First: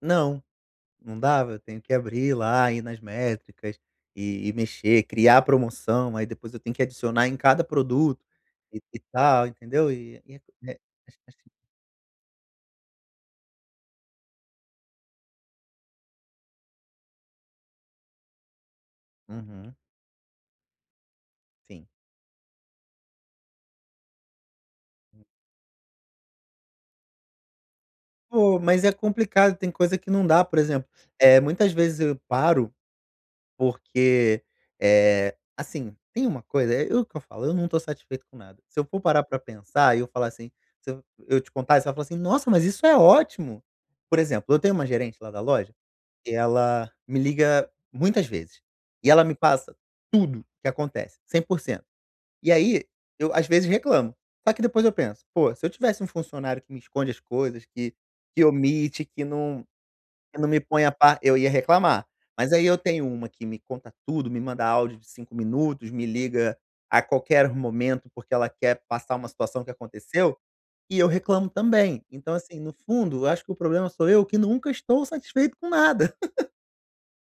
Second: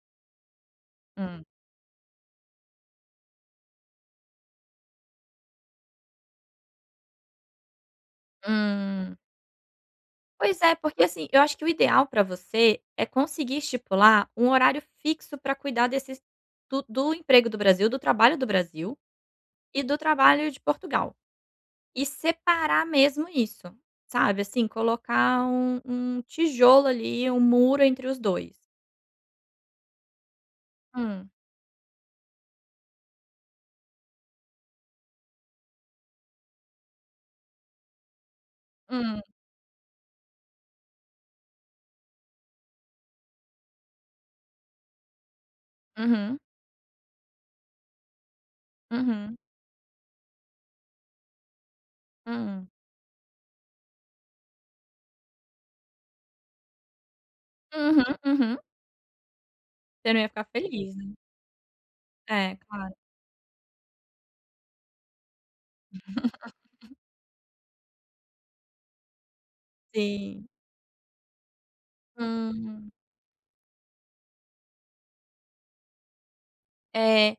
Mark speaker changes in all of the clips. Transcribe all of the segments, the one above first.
Speaker 1: Não, não
Speaker 2: Hum.
Speaker 1: dava eu tenho que abrir, lá, ir nas métricas e e mexer, criar promoção, aí depois eu tenho que adicionar em cada produto, e e
Speaker 2: Hum.
Speaker 1: tal, entendeu? E e é
Speaker 2: Pois é porque,
Speaker 1: é
Speaker 2: assim, eu
Speaker 1: chatinho.
Speaker 2: acho que o ideal pra você é conseguir estipular um horário fixo pra cuidar desses do do emprego do Brasil, do trabalho do Brasil
Speaker 1: Uhum.
Speaker 2: e do trabalho de Portugal.
Speaker 1: Sim.
Speaker 2: E separar mesmo isso, sabe, assim, colocar um um tijolo, ali, um muro entre os 2.
Speaker 1: Pô, mas é complicado tem coisa que não dá, por exemplo,
Speaker 2: Hum.
Speaker 1: eh, muitas vezes eu paro, porque, eh, assim, tem uma coisa, é é o que eu falando, eu não tô satisfeito com nada. Se eu for
Speaker 2: Hum.
Speaker 1: parar pra pensar e eu falar, assim, se eu eu te contar e você vai falar assim: "Nossa, mas isso é ótimo!" Por exemplo, eu tenho uma gerente lá da loja que
Speaker 2: Uhum.
Speaker 1: ela, me liga muitas vezes, e ela me
Speaker 2: Uhum.
Speaker 1: passa tudo que acontece, 100% e
Speaker 2: Hum.
Speaker 1: aí, eu às vezes reclamo. Só que depois eu penso: "Pô, se eu tivesse um funcionário que me esconde as coisas, que
Speaker 2: Uhum,
Speaker 1: que
Speaker 2: uhum.
Speaker 1: omite, que não
Speaker 2: Você não ia
Speaker 1: que
Speaker 2: ficar
Speaker 1: não me ponha a
Speaker 2: feliz, né?
Speaker 1: pa eu ia reclamar", mas
Speaker 2: É,
Speaker 1: aí eu
Speaker 2: claro.
Speaker 1: tenho uma que me conta tudo, me manda áudio de 5 minutos, me liga a qualquer momento, porque ela quer passar uma situação que aconteceu
Speaker 2: Sim.
Speaker 1: e eu reclamo também. Então, assim, no
Speaker 2: Hum.
Speaker 1: fundo, eu acho que o problema sou eu, que nunca estou satisfeito com nada.
Speaker 2: É.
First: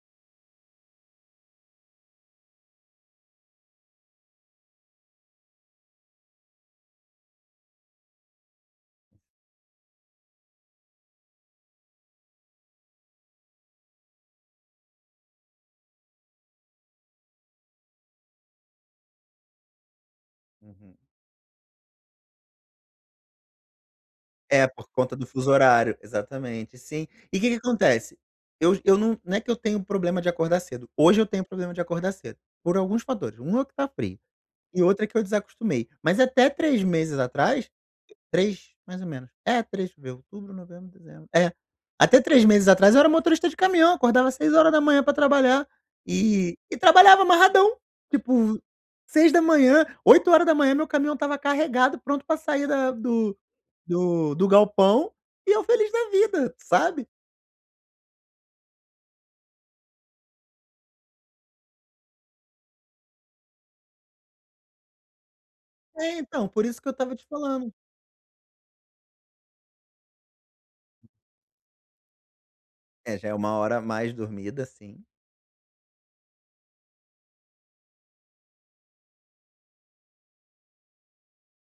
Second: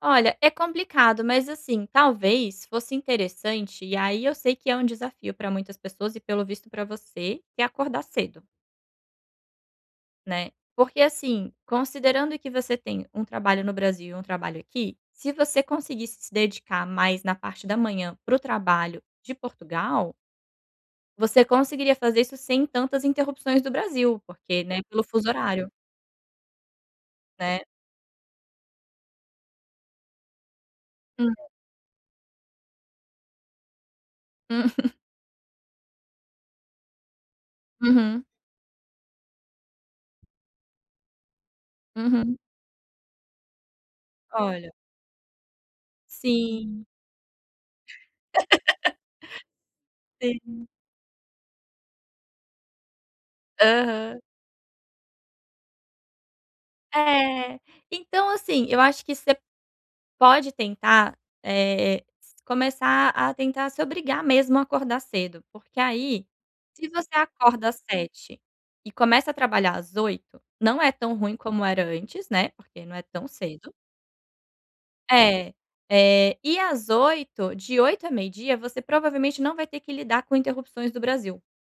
Speaker 2: Olha é complicado, mas, assim, talvez fosse interessante e aí eu sei que é um desafio pra muitas pessoas e pelo visto pra você, que é acordar cedo né. Porque, assim, considerando que você tem um trabalho no Brasil e um trabalho aqui, se você conseguisse se dedicar mais na parte da manhã para o trabalho de Portugal
Speaker 1: Uhum.
Speaker 2: você conseguiria fazer isso sem tantas interrupções do Brasil, porque,
Speaker 1: É,
Speaker 2: né,
Speaker 1: por
Speaker 2: pelo
Speaker 1: conta do
Speaker 2: fuso
Speaker 1: fuso
Speaker 2: horário
Speaker 1: horário, exatamente sim. E que que
Speaker 2: né.
Speaker 1: acontece? Eu j eu não não é que eu tenho problema de acordar cedo, hoje eu
Speaker 2: Hum.
Speaker 1: tenho problema de acordar cedo, por alguns fatores, 1 é que tá frio,
Speaker 2: Hum.
Speaker 1: e outro é que eu desacostumei. Mas até 3 meses atrás,
Speaker 2: Uhum.
Speaker 1: 3 mais ou menos, é, 3 ver outubro, novembro, dezembro. È, até
Speaker 2: Uhum.
Speaker 1: 3 meses atrás eu era motorista de caminhão, acordava seis
Speaker 2: Olha.
Speaker 1: horas da manhã pra trabalhar, e e
Speaker 2: Sim.
Speaker 1: trabalhava amarradão. Tipo, 6h, oito hora da
Speaker 2: Sim.
Speaker 1: manhã meu caminhão estava carregado, pronto pra sair da do
Speaker 2: Aham.
Speaker 1: do do galpão e eu feliz da vida, sabe.
Speaker 2: É, então, assim, eu acho que você pode tentar, eh, s começar a tentar se obrigar mesmo a acordar cedo porque
Speaker 1: É,
Speaker 2: aí,
Speaker 1: então, por isso
Speaker 2: se
Speaker 1: que eu
Speaker 2: você
Speaker 1: estava te
Speaker 2: acorda
Speaker 1: falando.
Speaker 2: às 7h e começa a trabalhar às 8h, não é tão ruim como era antes, né, porque não é
Speaker 1: É,
Speaker 2: tão
Speaker 1: já é 1
Speaker 2: cedo
Speaker 1: hora a mais dormida, sim.
Speaker 2: É, eh, e às 8h, de 8h à meio-dia você provavelmente não vai ter que lidar com interrupções do Brasil.